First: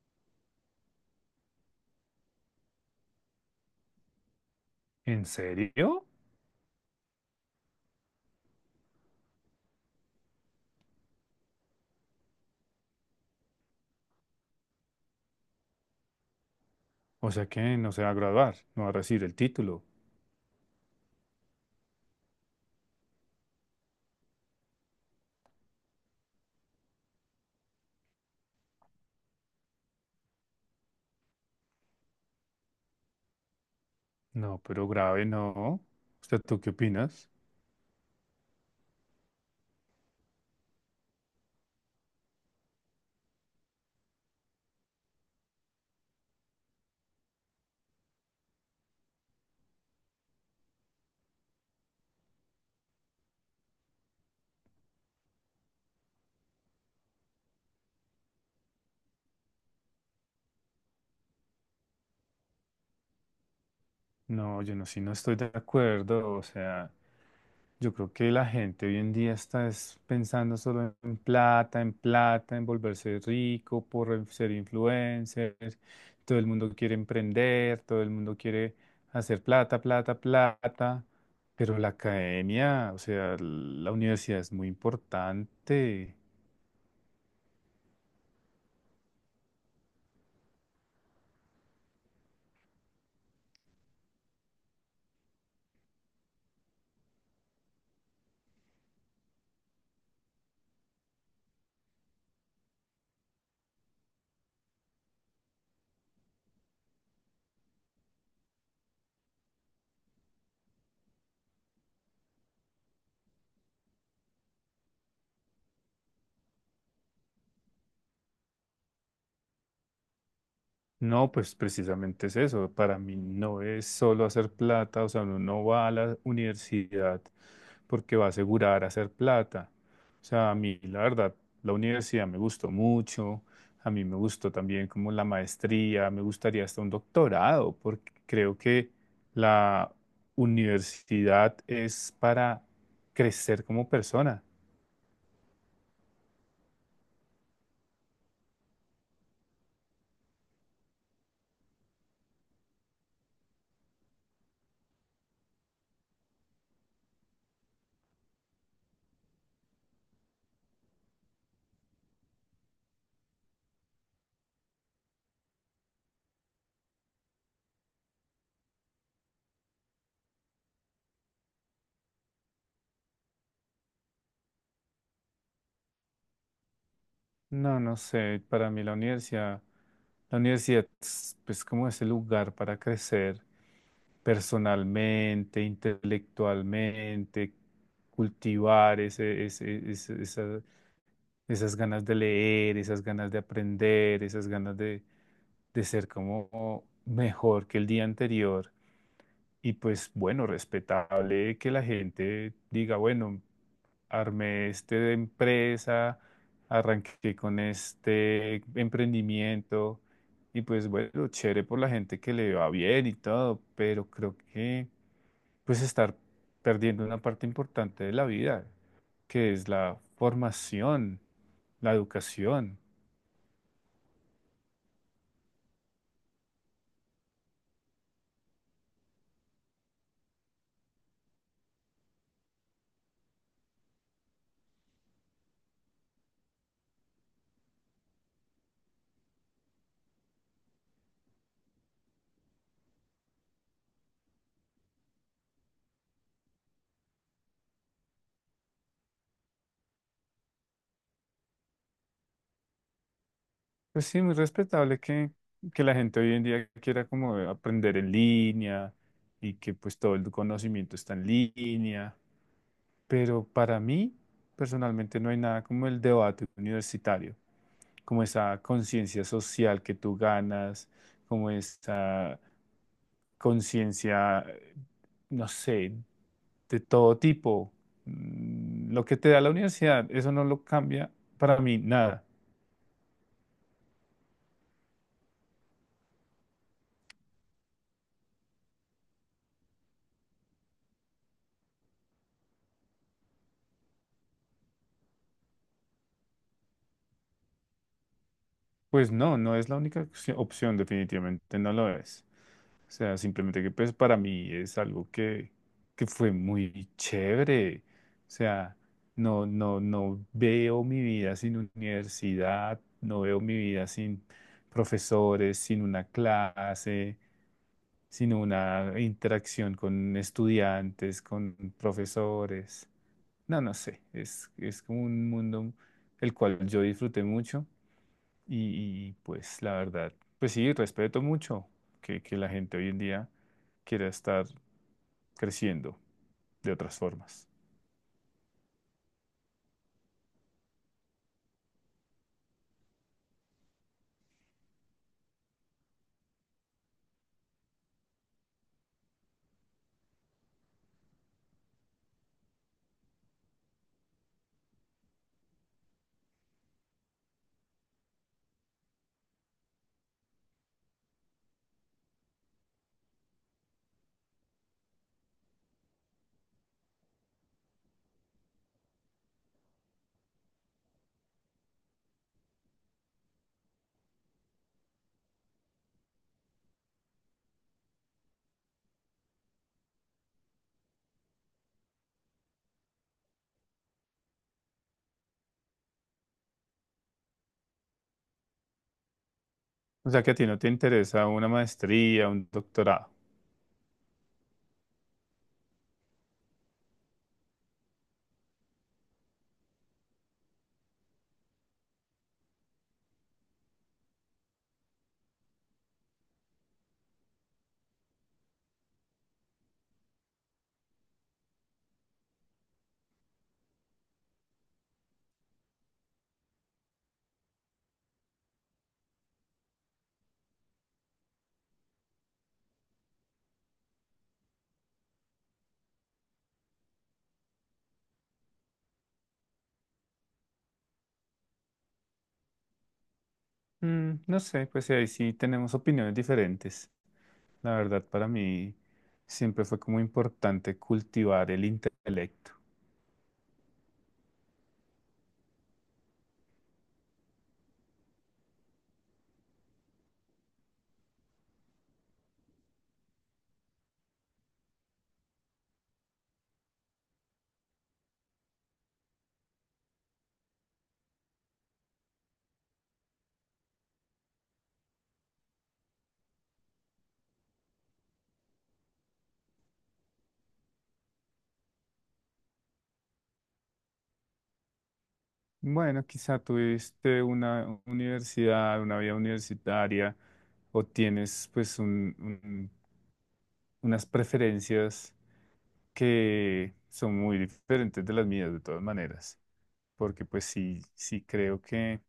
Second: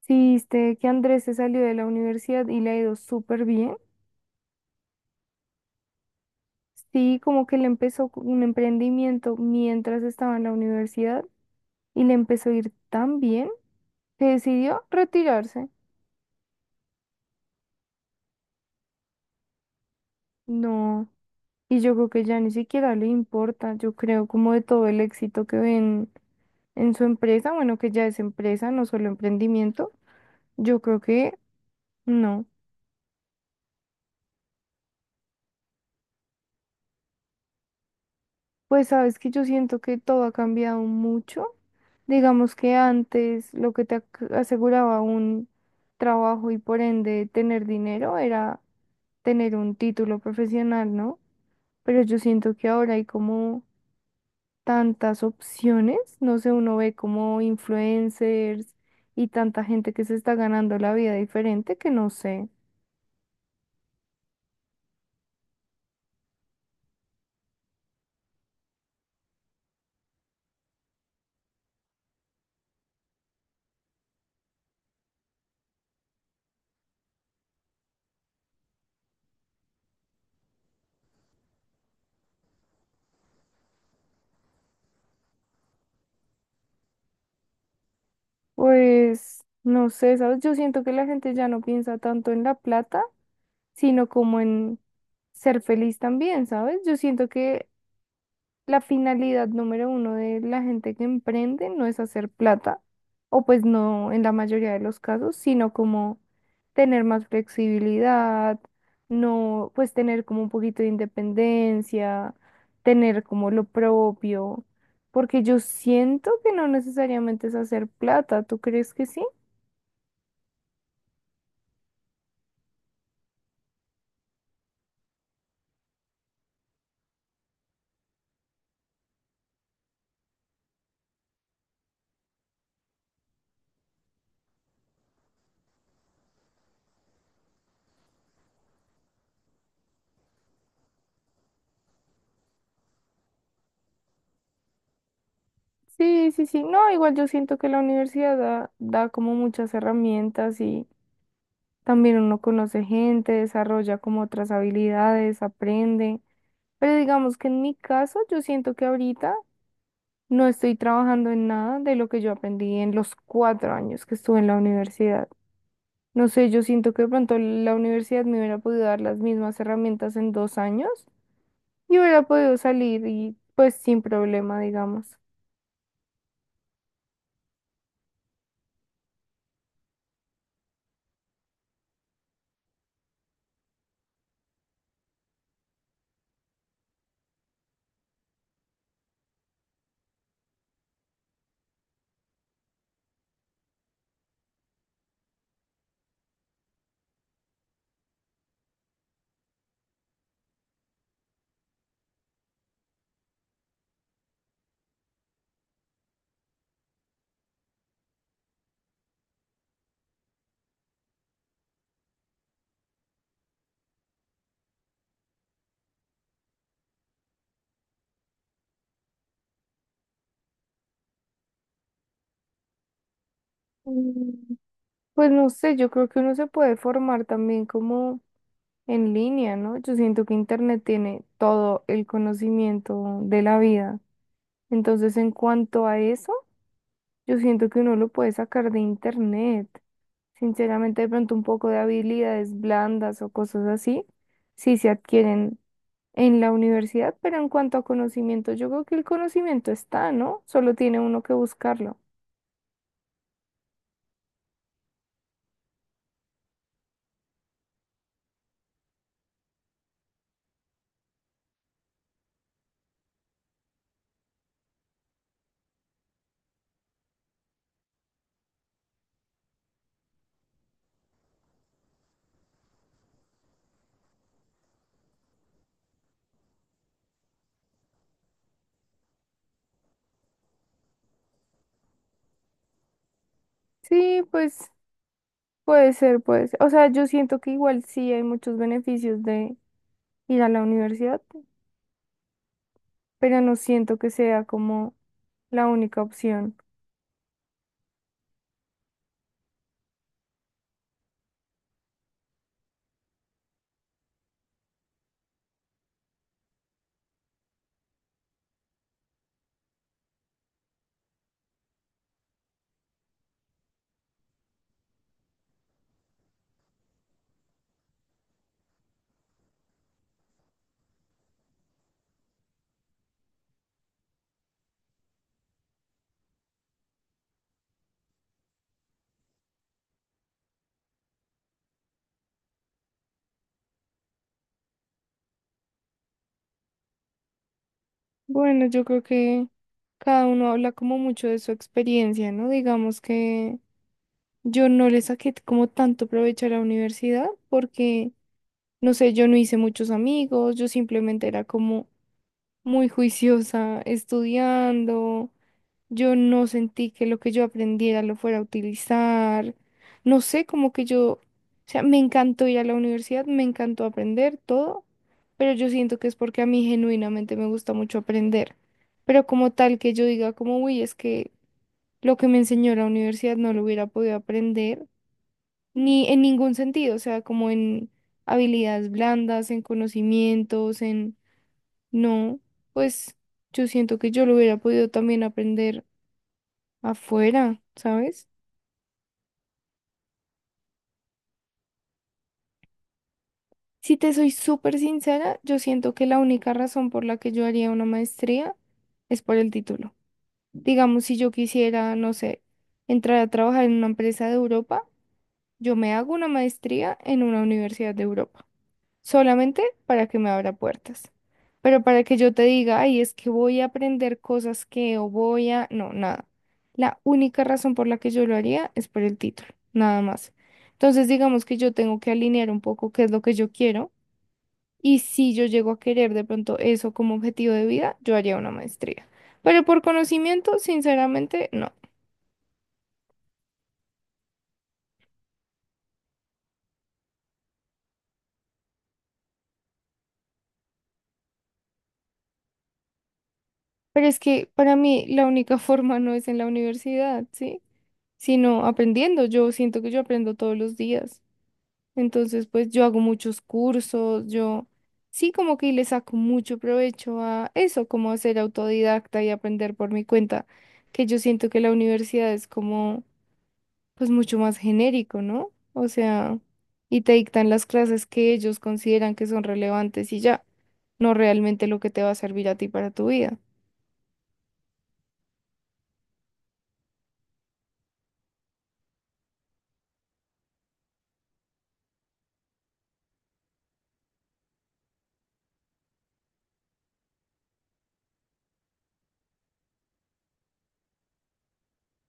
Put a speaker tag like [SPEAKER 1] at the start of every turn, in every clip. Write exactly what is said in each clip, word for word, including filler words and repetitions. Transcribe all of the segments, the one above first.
[SPEAKER 1] Sí, viste que Andrés se salió de la universidad y le ha ido súper bien.
[SPEAKER 2] ¿En serio?
[SPEAKER 1] Sí, como que le empezó con un emprendimiento mientras estaba en la universidad y le empezó a ir tan bien que decidió retirarse.
[SPEAKER 2] O sea que no se va a graduar, no va a recibir el título.
[SPEAKER 1] No, y yo creo que ya ni siquiera le importa, yo creo como de todo el éxito que ven en su empresa, bueno, que ya es empresa, no solo emprendimiento, yo creo que no.
[SPEAKER 2] No, pero grave no. ¿Usted tú qué opinas?
[SPEAKER 1] Pues sabes que yo siento que todo ha cambiado mucho. Digamos que antes lo que te ac- aseguraba un trabajo y por ende tener dinero era tener un título profesional, ¿no? Pero yo siento que ahora hay como tantas opciones, no sé, uno ve como influencers y tanta gente que se está ganando la vida diferente que no sé.
[SPEAKER 2] No, yo no, sí no estoy de acuerdo. O sea, yo creo que la gente hoy en día está es pensando solo en plata, en plata, en volverse rico, por en- ser influencer. Todo el mundo quiere emprender, todo el mundo quiere hacer plata, plata, plata. Pero la academia, o sea, la universidad es muy importante.
[SPEAKER 1] Pues no sé, ¿sabes? Yo siento que la gente ya no piensa tanto en la plata, sino como en ser feliz también, ¿sabes? Yo siento que la finalidad número uno de la gente que emprende no es hacer plata, o pues no en la mayoría de los casos, sino como tener más flexibilidad, no, pues tener como un poquito de independencia, tener como lo propio, porque yo siento que no necesariamente es hacer plata, ¿tú crees que sí?
[SPEAKER 2] No, pues precisamente es eso. Para mí no es solo hacer plata, o sea, uno no va a la universidad porque va a asegurar hacer plata. O sea, a mí, la verdad, la universidad me gustó mucho, a mí me gustó también como la maestría, me gustaría hasta un doctorado, porque creo que la universidad es para crecer como persona.
[SPEAKER 1] Sí, sí, sí, no, igual yo siento que la universidad da, da como muchas herramientas. Y también uno conoce gente, desarrolla como otras habilidades, aprende. Pero digamos que en mi caso, yo siento que ahorita no estoy trabajando en nada de lo que yo aprendí en los cuatro años que estuve en la universidad. No sé, yo siento que de pronto la universidad me hubiera podido dar las mismas herramientas en dos años y hubiera podido salir y pues sin problema, digamos.
[SPEAKER 2] No, no sé, para mí la universidad, la universidad es pues, como ese lugar para crecer personalmente, intelectualmente, cultivar ese, ese, ese- esa- esas ganas de leer, esas ganas de aprender, esas ganas de, de ser como mejor que el día anterior. Y pues bueno, respetable que la gente diga, bueno, armé esta empresa, arranqué con este emprendimiento y pues bueno, chévere por la gente que le va bien y todo, pero creo que pues estar perdiendo una parte importante de la vida que es la formación, la educación.
[SPEAKER 1] Mm, Pues no sé, yo creo que uno se puede formar también como en línea, ¿no? Yo siento que Internet tiene todo el conocimiento de la vida. Entonces, en cuanto a eso, yo siento que uno lo puede sacar de Internet. Sinceramente, de pronto un poco de habilidades blandas o cosas así, sí se adquieren en la universidad, pero en cuanto a conocimiento, yo creo que el conocimiento está, ¿no? Solo tiene uno que buscarlo.
[SPEAKER 2] Pues sí, muy respetable que, que la gente hoy en día quiera como aprender en línea y que pues todo el conocimiento está en línea, pero para mí personalmente no hay nada como el debate universitario. Como esa conciencia social que tú ganas, como esa conciencia, no sé, de todo tipo. Mm, lo que te da la universidad, eso no lo cambia para mí nada.
[SPEAKER 1] Sí, pues puede ser, pues. O sea, yo siento que igual sí hay muchos beneficios de ir a la universidad, pero no siento que sea como la única opción.
[SPEAKER 2] Pues no, no es la única opci- opción, definitivamente, no lo es. O sea, simplemente que pues para mí es algo que, que fue muy chévere. O sea, no, no, no veo mi vida sin universidad, no veo mi vida sin profesores, sin una clase, sin una interacción con estudiantes, con profesores. No, no sé, es, es como un mundo el cual yo disfruté mucho y, y, pues la verdad, pues sí, respeto mucho que, que la gente hoy en día quiera estar creciendo de otras formas.
[SPEAKER 1] Bueno, yo creo que cada uno habla como mucho de su experiencia, ¿no? Digamos que yo no le saqué como tanto provecho a la universidad porque, no sé, yo no hice muchos amigos, yo simplemente era como muy juiciosa estudiando. Yo no sentí que lo que yo aprendiera lo fuera a utilizar. No sé, como que yo, o sea, me encantó ir a la universidad, me encantó aprender todo, pero yo siento que es porque a mí genuinamente me gusta mucho aprender. Pero como tal que yo diga como, uy, es que lo que me enseñó la universidad no lo hubiera podido aprender, ni en ningún sentido, o sea, como en habilidades blandas, en conocimientos, en... No, pues yo siento que yo lo hubiera podido también aprender afuera, ¿sabes?
[SPEAKER 2] O sea que a ti no te interesa una maestría, un doctorado.
[SPEAKER 1] Si te soy súper sincera, yo siento que la única razón por la que yo haría una maestría es por el título. Digamos, si yo quisiera, no sé, entrar a trabajar en una empresa de Europa, yo me hago una maestría en una universidad de Europa, solamente para que me abra puertas. Pero para que yo te diga, ay, es que voy a aprender cosas que o voy a... No, nada. La única razón por la que yo lo haría es por el título, nada más. Entonces, digamos que yo tengo que alinear un poco qué es lo que yo quiero, y si yo llego a querer de pronto eso como objetivo de vida, yo haría una maestría. Pero por conocimiento, sinceramente, no.
[SPEAKER 2] Mm, no sé, pues ahí sí tenemos opiniones diferentes. La verdad, para mí siempre fue como importante cultivar el intelecto.
[SPEAKER 1] Pero es que para mí la única forma no es en la universidad, ¿sí? Sino aprendiendo. Yo siento que yo aprendo todos los días. Entonces, pues yo hago muchos cursos, yo sí como que le saco mucho provecho a eso, como a ser autodidacta y aprender por mi cuenta, que yo siento que la universidad es como, pues mucho más genérico, ¿no? O sea, y te dictan las clases que ellos consideran que son relevantes y ya, no realmente lo que te va a servir a ti para tu vida.
[SPEAKER 2] Bueno, quizá tuviste una universidad, una vida universitaria, o tienes pues un, un unas preferencias que son muy diferentes de las mías de todas maneras, porque pues sí, sí creo que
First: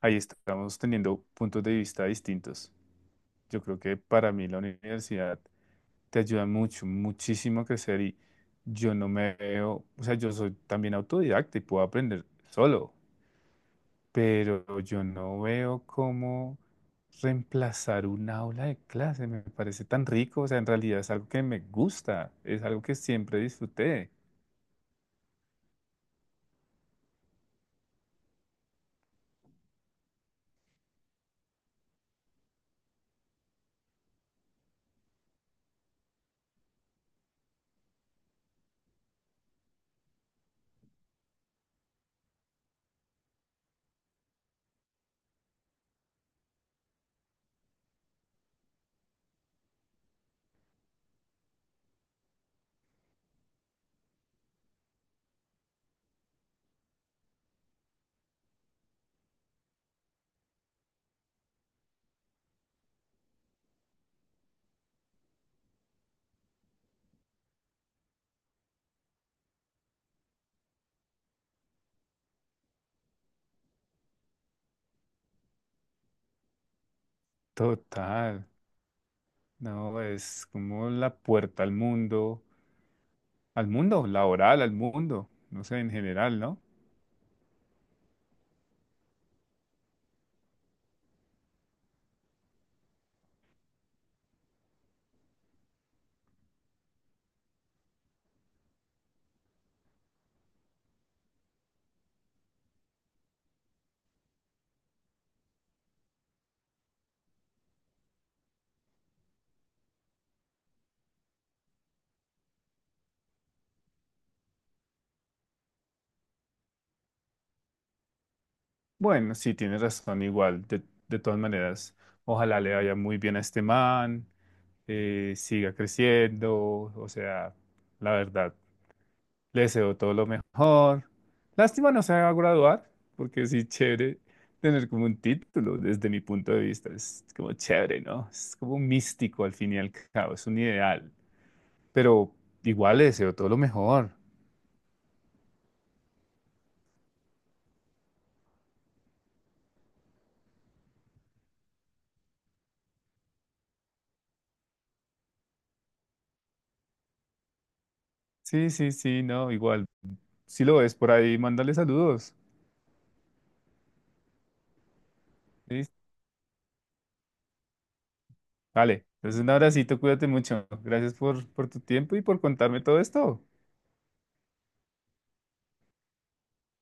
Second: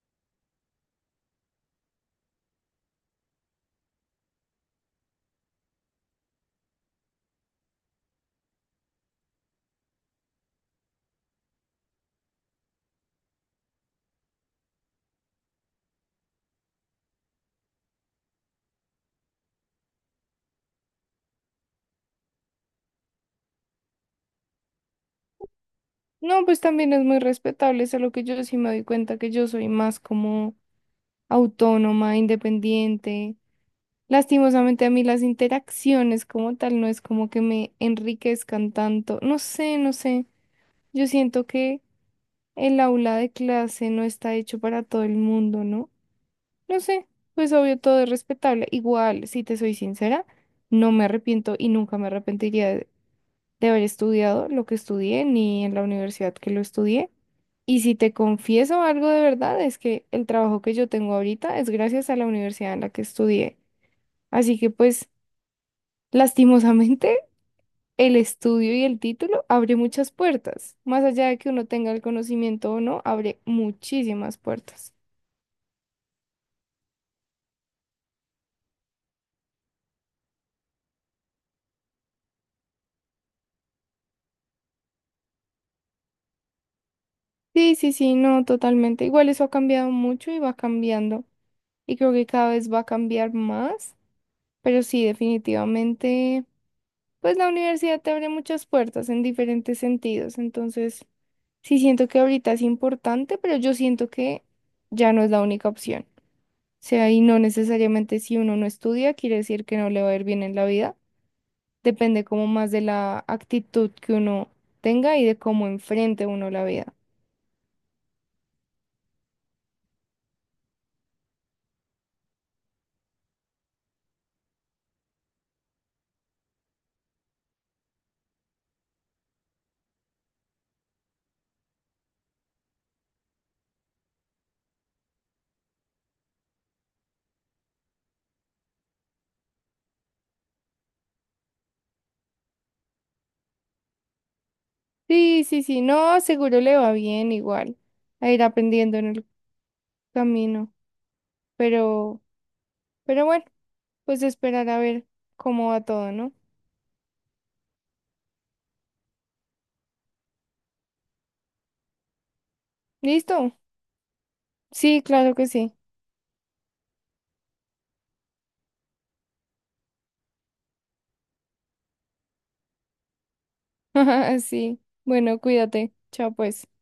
[SPEAKER 2] ahí estamos teniendo puntos de vista distintos. Yo creo que para mí la universidad te ayuda mucho, muchísimo a crecer y yo no me veo, o sea, yo soy también autodidacta y puedo aprender solo pero yo no veo cómo reemplazar un aula de clase. Me parece tan rico, o sea, en realidad es algo que me gusta, es algo que siempre disfruté.
[SPEAKER 1] No, pues también es muy respetable, solo que yo sí me doy cuenta que yo soy más como autónoma, independiente. Lastimosamente a mí las interacciones como tal no es como que me enriquezcan tanto. No sé, no sé. Yo siento que el aula de clase no está hecho para todo el mundo, ¿no? No sé, pues obvio todo es respetable. Igual, si te soy sincera, no me arrepiento y nunca me arrepentiría de, de haber estudiado lo que estudié ni en la universidad que lo estudié. Y si te confieso algo de verdad, es que el trabajo que yo tengo ahorita es gracias a la universidad en la que estudié. Así que pues... Lastimosamente, el estudio y el título abre muchas puertas. Más allá de que uno tenga el conocimiento o no, abre muchísimas puertas.
[SPEAKER 2] Total, no, es como la puerta al mundo, al mundo laboral, al mundo, no sé, en general, ¿no?
[SPEAKER 1] Sí, sí, sí, no, totalmente. Igual eso ha cambiado mucho y va cambiando. Y creo que cada vez va a cambiar más. Pero sí, definitivamente, pues la universidad te abre muchas puertas en diferentes sentidos. Entonces, sí siento que ahorita es importante, pero yo siento que ya no es la única opción. Sea, y no necesariamente si uno no estudia, quiere decir que no le va a ir bien en la vida. Depende como más de la actitud que uno tenga y de cómo enfrente uno la vida.
[SPEAKER 2] Bueno, sí, tienes razón, igual, de, de todas maneras, ojalá le vaya muy bien a este man, eh, siga creciendo, o sea, la verdad. Le deseo todo lo mejor. Lástima no se va a graduar, porque sí, chévere tener como un título desde mi punto de vista. Es como chévere, ¿no? Es como un místico al fin y al cabo, es un ideal. Pero igual le deseo todo lo mejor.
[SPEAKER 1] Sí, sí, sí, no, seguro le va bien, igual a ir aprendiendo en el camino, pero, pero bueno, pues esperar a ver cómo va todo, ¿no?
[SPEAKER 2] Sí, sí, sí, no, igual. Si lo ves por ahí, mándale saludos.
[SPEAKER 1] ¿Listo? Sí, claro que sí.
[SPEAKER 2] ¿Sí? Vale, entonces un abracito, cuídate mucho. Gracias por, por tu tiempo y por contarme todo esto.
[SPEAKER 1] Sí, bueno, cuídate. Chao, pues.